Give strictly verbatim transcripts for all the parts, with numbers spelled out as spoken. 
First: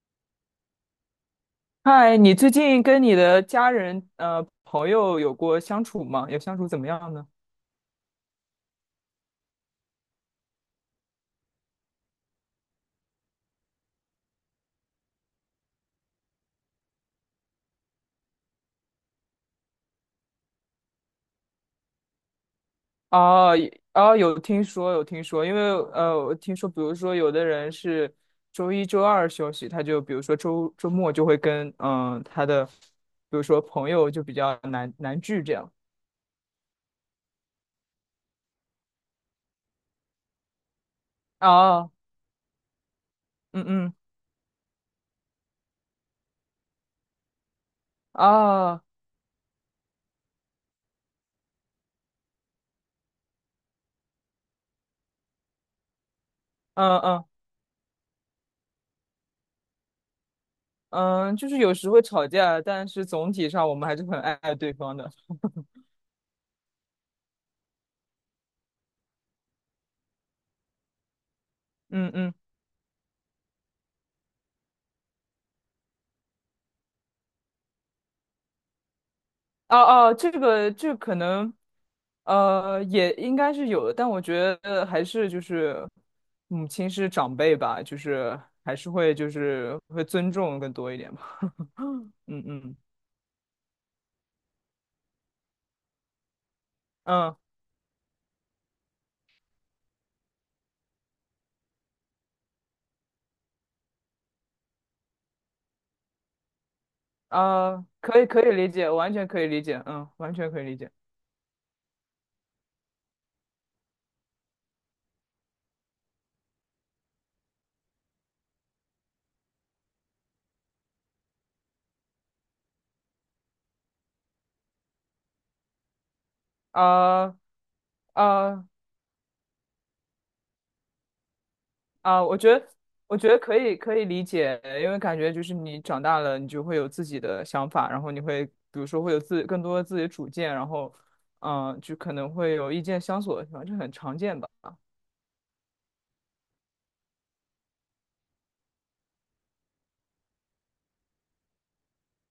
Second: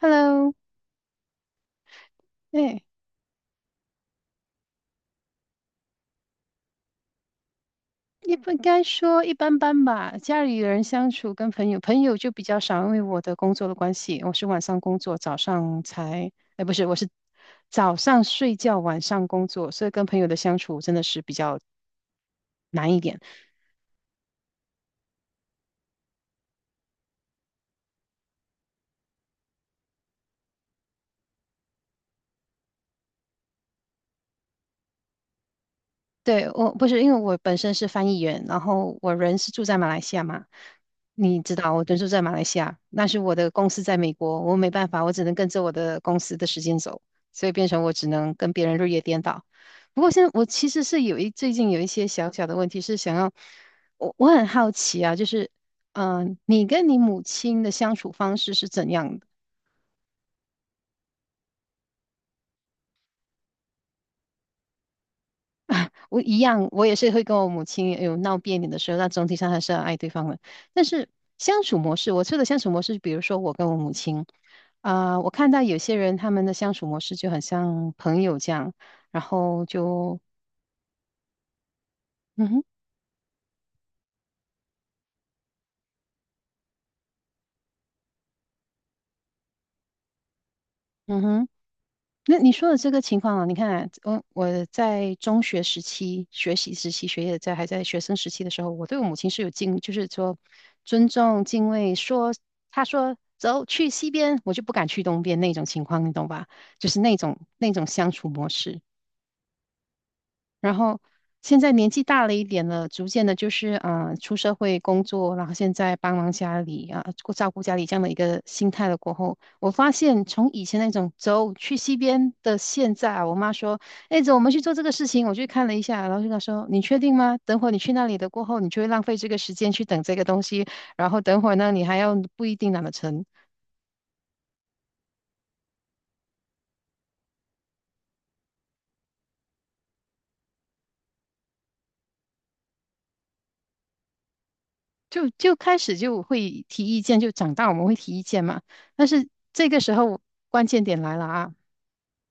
Hello，嗨，你最哎，近跟你的家人、呃朋友有过相处吗？有相处怎么样呢？也不该说一般般吧。家里人相处跟朋友，朋友就比较少，因为我的工作的关系，我是晚上工作，早上才，哎，不是，我是早上睡觉，晚上工作，所以跟朋友的相处真的是比较难一点。哦，也哦，有听说，有听说，因为呃，我听说，比如说有的人是周一、周二休息，他就比如说周周末就会跟嗯、呃他的，比如说朋友就比较难难聚这样。对，我不是因为我本身是翻译员，然后我人是住在马来西亚嘛，你知道我哦，人住在马来西亚，但是我的嗯公司嗯，在美国，我没办法，我只能跟着我的公司的时间走，所以变成我只能跟别人哦，日夜颠倒。不过现在我其实是有一最近有一些小小的问题是想要，我我很好奇啊，就是嗯、呃你跟你嗯母嗯亲的相处方式是怎样的？嗯，就是有时会吵架，但是总体上我们还是很爱爱对方的。我一样，我也是会跟我母亲有闹别扭的时候，但总体上还是要爱对方的。但是相处模嗯式，我嗯，说的相处模式，比如说我跟我母亲，啊、我看到有些人他们的相处模式就很像朋友这样，然后哦哦，就这个这个可能，嗯哼呃，也应该是有的，但我觉得还是就是母亲是长辈吧，就是还是会就是会尊重更多一点嗯吧。哼。那嗯你说嗯的这个情况啊，你看啊，我我在中学时期、学习时期、学嗯业在还在学生时期的时候，我对我母亲是有敬，就是说尊重、敬畏。说她说走去西边，我就不敢去东边那种情况，你懂吧？就是那种那啊，种相可以处可模以理式。解，完全可以理解，嗯，完全可以然理解。后现在年纪大了一点了，逐渐的，就是啊、呃出社会工作，然后现在帮忙家里啊，顾照顾家里这样的一个心态了过后，我发现从以前那种走去西边的现在啊，我妈说，哎，走，我们去做这个事情，我去看了一下，然后就跟她说，你啊确定吗？等会儿你去那啊，里的过后，呃你就会浪费这个时间去等这个东西，然后等会儿呢，你还要啊，我不一觉得，定拿得我成，觉得可以，可以理解，因为感觉就是你长大了，你就会有自己的想法，然后你会，比如说会有自更多的自己的主见，然后，嗯、就可能会有意见相左的地方，这很常见吧。就就开始就会提意见，就长大我们会提意见嘛，但是这个时候关键点来了啊。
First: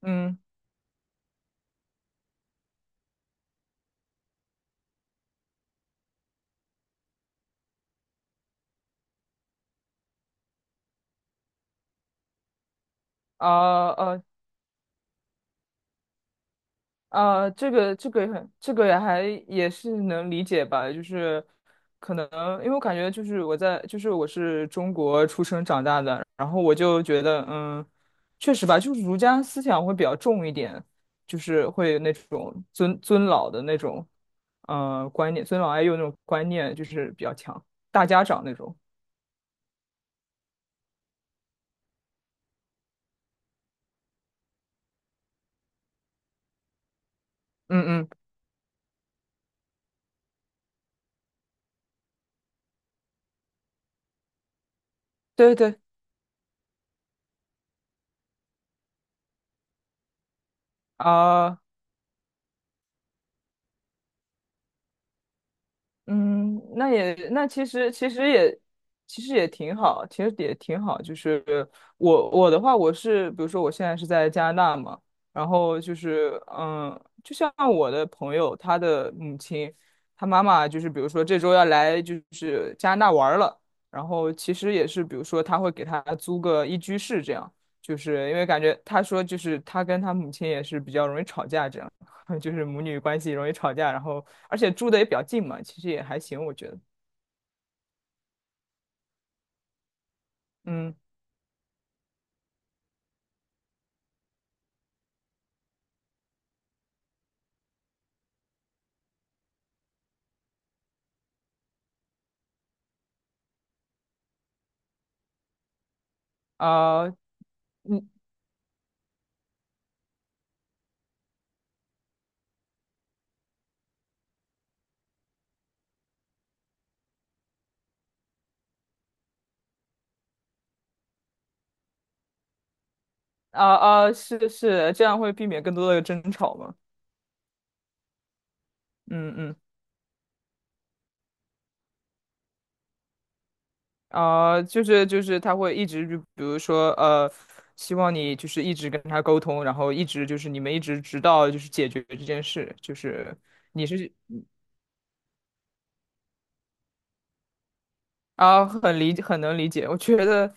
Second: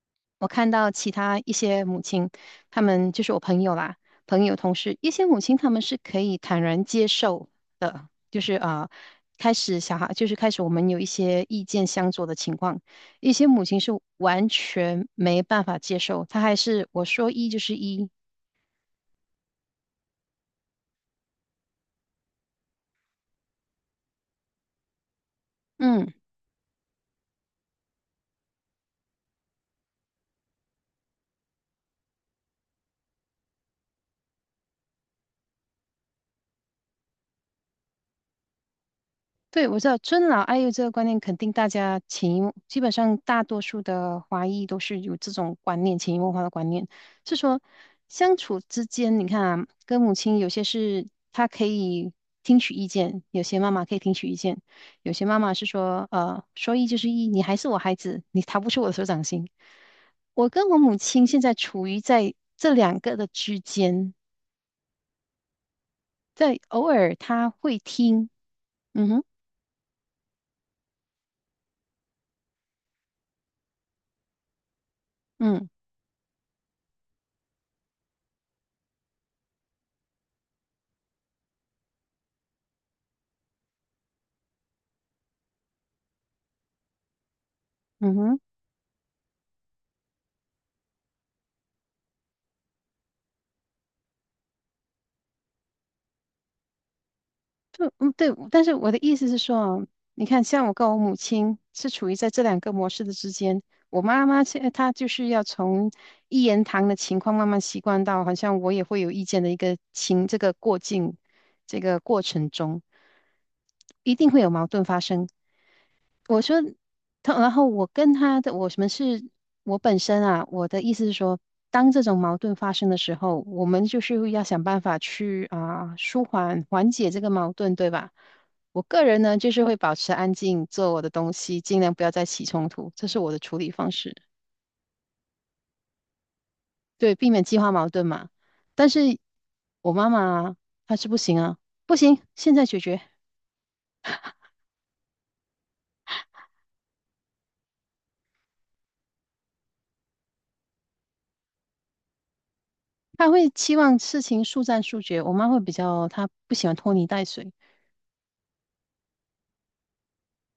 嗯，我看到其他一些母亲，他们就是我朋友啦，朋友同事，一些母亲他们是可以坦然接受的，就是啊，开始小孩就是开始我们有一些意见相左的情况，一些母亲啊是呃，完全没办法接受，她还是我说一啊，就这是个一，这个也很，这个也还也是能理解吧，就是可能因为我感觉就是我在就是我是中国出生长大嗯。的，然后我就觉得嗯，确实吧，就是儒家思想会比较重一点，就是会那种尊尊老的那种嗯，观念，尊老爱幼那种观念就是比较强，大家长那种，对，我知道尊老爱幼这个观念，肯定大家潜移默基本上大多数的华裔都是有这种观念，潜移默化的观念，是说嗯嗯，相处之间，你看啊，跟母亲有些是她可以听取意见，有些妈妈可以听取意见，有些妈妈对是对说，呃，说一就是一，你还是我孩子，你逃不出我的手掌心。我跟我母亲现在啊。处于在这两个的之间，在嗯，偶那尔也那她其会实其实听，也嗯其哼，实也挺好，其实也挺好。就是我我的话，我是比如说我现在是在加拿大嘛，然嗯后就是嗯，就像我的朋友，他的母亲，他妈妈就是比如说这周要来就是加拿大玩儿了，然后其实也是比如说他会给他租个一居室这样，就嗯是因哼。为感觉他说就是他跟他母亲也是比较容易吵架这样。就是母女关系容易吵架，然后而且住的也比较近嘛，其实也还行，我觉得。嗯嗯，对，但是我的意思是说啊，你看，像我跟嗯我母亲是处于在这两个模式的之间。我妈妈现在她就是要从一言堂的情况慢慢习惯到，好像我也会有意见的一个情这个过境这个过程中，一定会有矛盾发生。我说，啊，他然后我嗯跟他的，我们是，我本身啊，我的意思是说，当这种矛盾发生的时候，我们就是要想办法去啊、舒缓缓解这个矛盾，对吧？我个人呢，就是会保持安静，做我的东西，尽量不要再起冲突，这是我的处啊理方啊，式，是是，这样会避免更多的争吵嘛。对，避免激化矛盾嘛。但是嗯嗯我妈妈她是不行啊，不行，现在解决，啊，就是就是他会一直就比如说呃，希望你就是一直跟他沟通，然后一直就是你们一直直到就是解决这件事，就她是会期你望是。事情速战速决，我妈会比较，她不喜欢拖泥带水。啊，很理很能理解。我觉得，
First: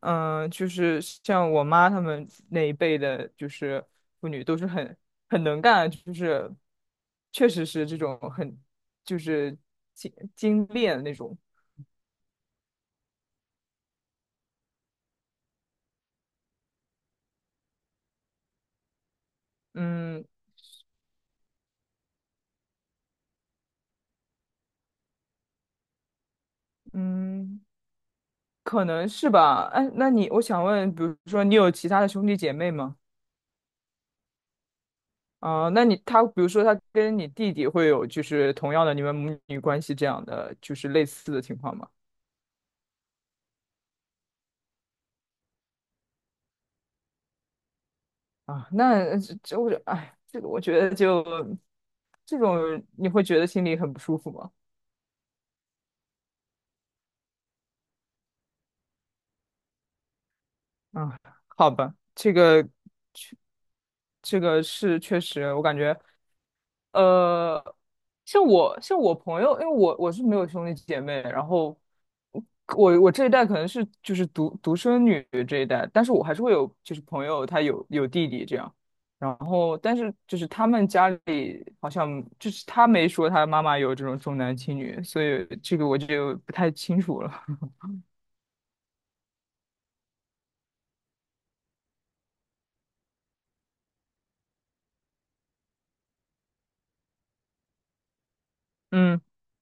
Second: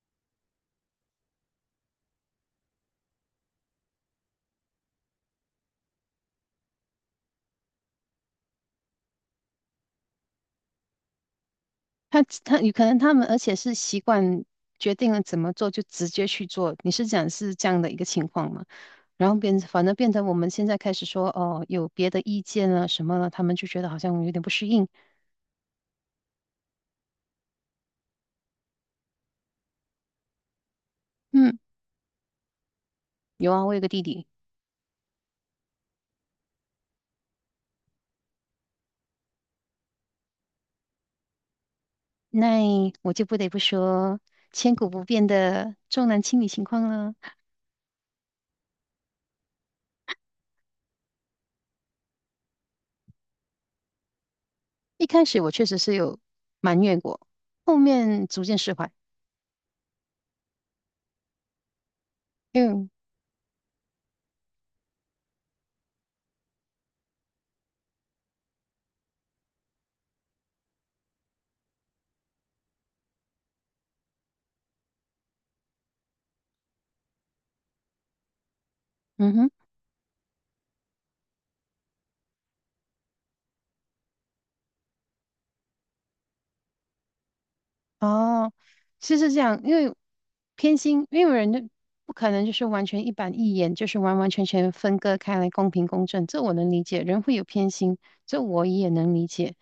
嗯、就是像我妈他们那一辈的，就是妇女都是很很能干，就是确实是这种很就是精精炼那种。他他有可能他们，而且是习惯决定了怎么做就直接去做。你是讲是这样的一个情况吗？然后变，反正变嗯成我们现在开始说哦，有别的意见了什么了，他们就觉得好像有点不适应。嗯，可能是吧。哎，那你我想问，比如说你嗯，有其他的兄弟姐妹吗？有啊，我有个弟弟，啊、那你他比如说他跟你弟弟会有就是同样的你们母女关系这样的就是类似的情况吗？那我就不得不说千古不变的重男轻女情况了。啊，那呃这这我哎，这个我觉得就这种你会觉得心里很不舒服吗？一开始我确实是有埋怨过，后面逐渐释怀。啊，好吧，这个嗯这个是确实，我感觉呃，像我像我朋友，因为我我是没有兄弟姐妹，然后我我这一代可能是就是独独生女这一代，但是我还是会有就是朋友他有有弟弟这样，嗯然哼。后但是就是他们家里好像就是他没说他妈妈有这种重男轻女，所以这个我就不太清楚了。哦，其实是这样，因为偏心，因为人就不可能就是完全一板一眼，就是完完全全分割开来，公平公正，这我能理解。人会有偏心，这我也能嗯理解。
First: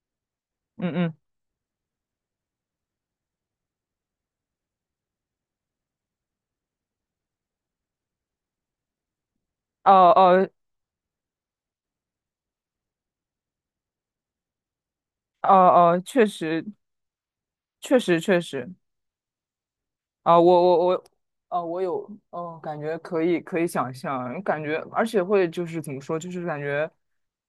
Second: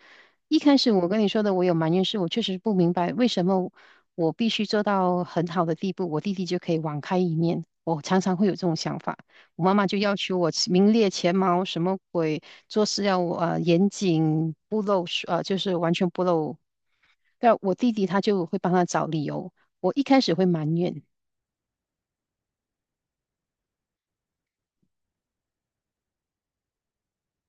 一开始嗯我嗯，跟你说的，我有埋怨是，我确实不明白为什么我必须做到很好的地步，我弟弟就可以网开一面。我常常会有这种想法。我妈妈哦就要求哦我起名列前茅，什么鬼，做事要呃严谨，不漏呃哦就是完哦，全不确漏。实但我弟确弟他实确就会实，帮他找理由，我一开始啊，会我埋我怨，我，啊，我有，哦，感觉可以可以想象，感觉而且会就是怎么说，就是感觉，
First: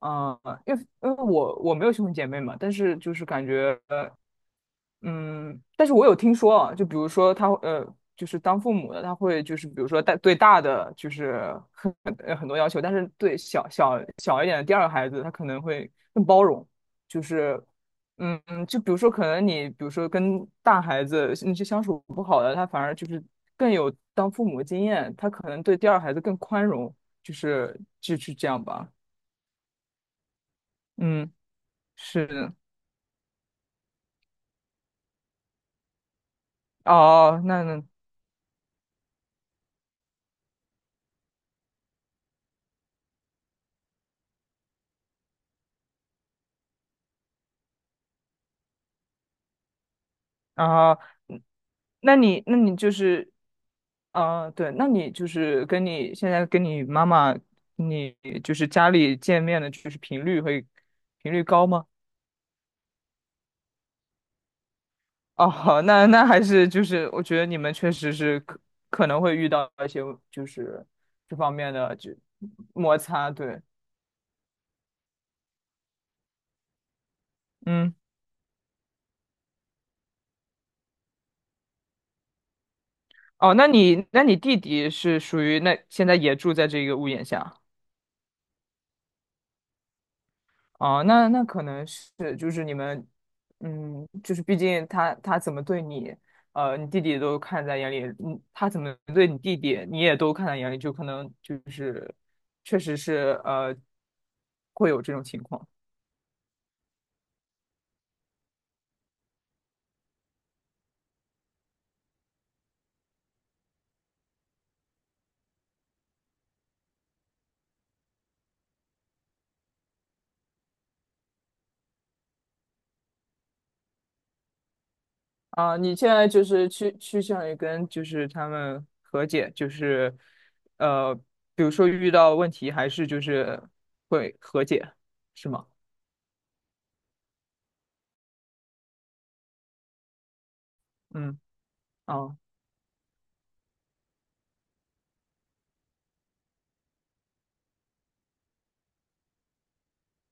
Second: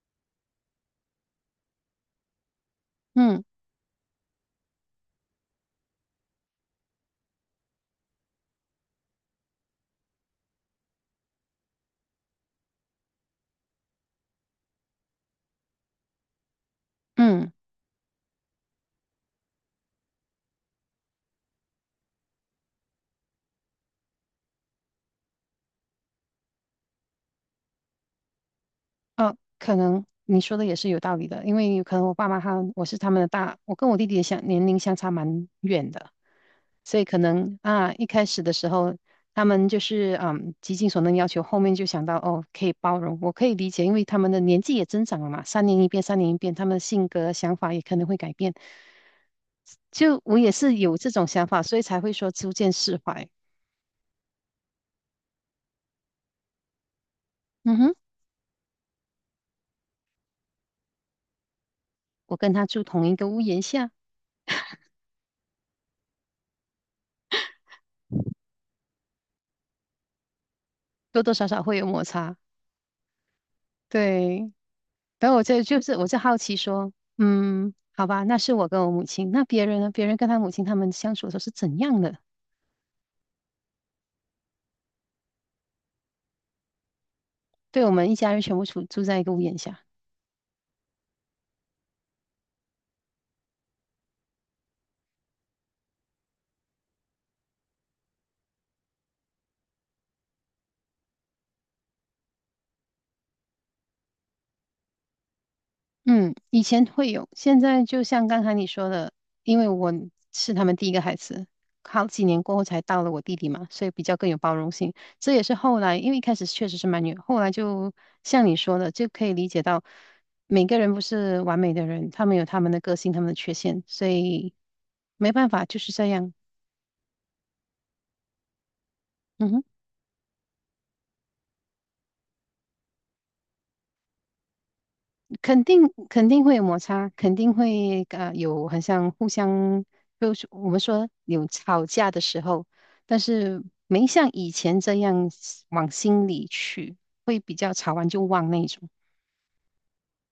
嗯、因为因为我我没有兄弟姐妹嘛，但是就是嗯感觉嗯，但是我有听说啊，就比如说他呃，就是当父母的他会就是比如说大对大的就是很呃很多要求，但是对小小小一点的第二个孩子他可能会更包容，就嗯，是嗯嗯，就比如说可能你比如说跟大孩子那些相处不好的，他反而就是更有当父母的经验，他可能对第二孩子更宽容，就是就是这样吧。啊，可能你说的也是有道理嗯，的，因为可能我是爸妈的。他我是他们的大，我跟我弟弟的相年龄相差蛮远的。所以可哦，能那那啊，一开始的时候，他们就是嗯，极尽所能要求，后面就想到哦，可以包容，我可以理解，因为他们的年纪也增长了嘛，三年一变，三年一变，他们的性格、想法也可能会改变。就我也是啊。有这种嗯想法，所以才会那说你，逐那渐你就释怀。是，啊，对，那你就是跟你现在跟你妈妈，嗯哼，你就是家里见面的，就是频率会频率高吗？我跟他住同一个屋檐下，哦，好那那还是就是我觉得你们确实是可可能会遇到一些就是多多这少方少面会有的摩就擦。摩擦，对，对，然后我就就是我就好奇说，嗯，嗯，好吧，那是我跟我母亲，那别人呢？别人跟他母亲他们相处的时候是怎样的？哦，那你那你弟弟是属于那现在也住在这个屋檐下。对，我们一家人全部住住在一个屋檐下。哦，那那可能是就是你们，嗯，就是毕竟他他怎么对你，呃，你弟弟都看在眼里，嗯，他怎么对你弟弟，你也都看在眼里，就可能就是确实是呃，会有这种情况嗯，以前会有，现在就像刚才你说的，因为我是他们第一个孩子，好几年过后才到了我弟弟嘛，所以比较更有包容性。这也是后来，因为一开始确实是蛮远，后来就像你说的，就可以理解到每个人不是完美的人，他们有他们的个性，他们的缺陷，所以没办法，啊。就是你这现在样。就是趋趋向于跟就是他们和嗯解，哼。就是呃，比如说遇到问题还是就是会和解，是肯吗？定肯定会有摩擦，肯定会呃有很像互相，就是我们说嗯。有吵架的啊。时候，但是没像以前这样往心里去，会比较吵完就忘那一种。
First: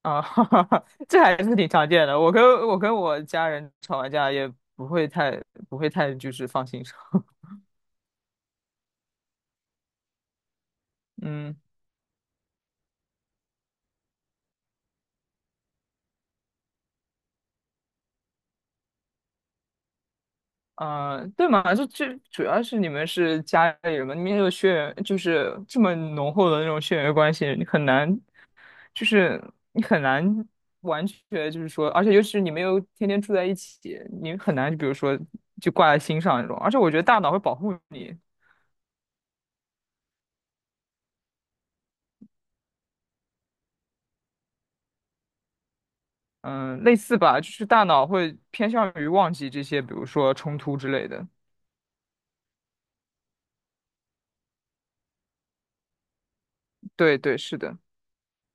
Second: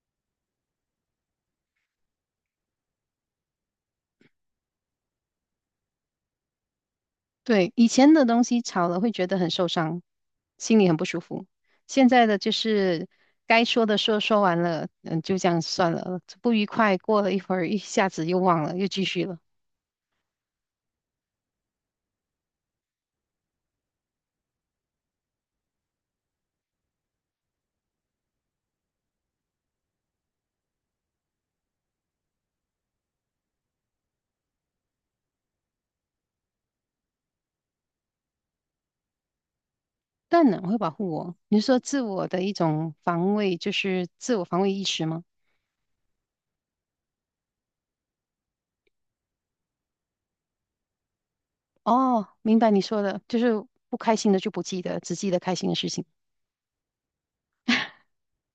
啊，哈哈哈，这还是挺常见的。我跟我跟我家人吵完架也不会太不会太就是放心上。对，以前的东西吵了会觉得很受伤，心里很不舒服。嗯现在的就是该说的说说完了，嗯，就这样算了，不愉快过了一会儿，一下子又忘了，又继续了。啊、呃对嘛，就就主要是你们是家里人嘛，你们有血缘，就是这么浓厚的那种血缘关系，你很难就是你很难完全就是说，而且尤其是你们又天天住在一起，你很难就比如说就挂在心上那种。而且我觉得大脑会保护你，当然会保护我。你是说自我的一种防卫，就是自我防卫意识吗？嗯，类似吧，就是大脑会偏向于忘记这些，比如说冲突之类的。哦，明白你说的，就是不开心的就不记得，只记得开心的事情，对对，是的，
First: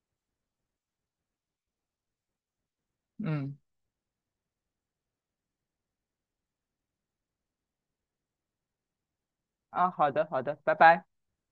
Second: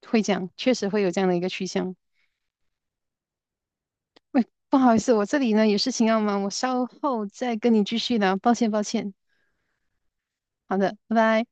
会这样，确实会有这样的一个趋向。嗯，不好意思，我这里呢有事情要忙，我稍后再跟你继续聊，抱歉抱歉。啊，好的，好的，拜好的，拜。拜拜。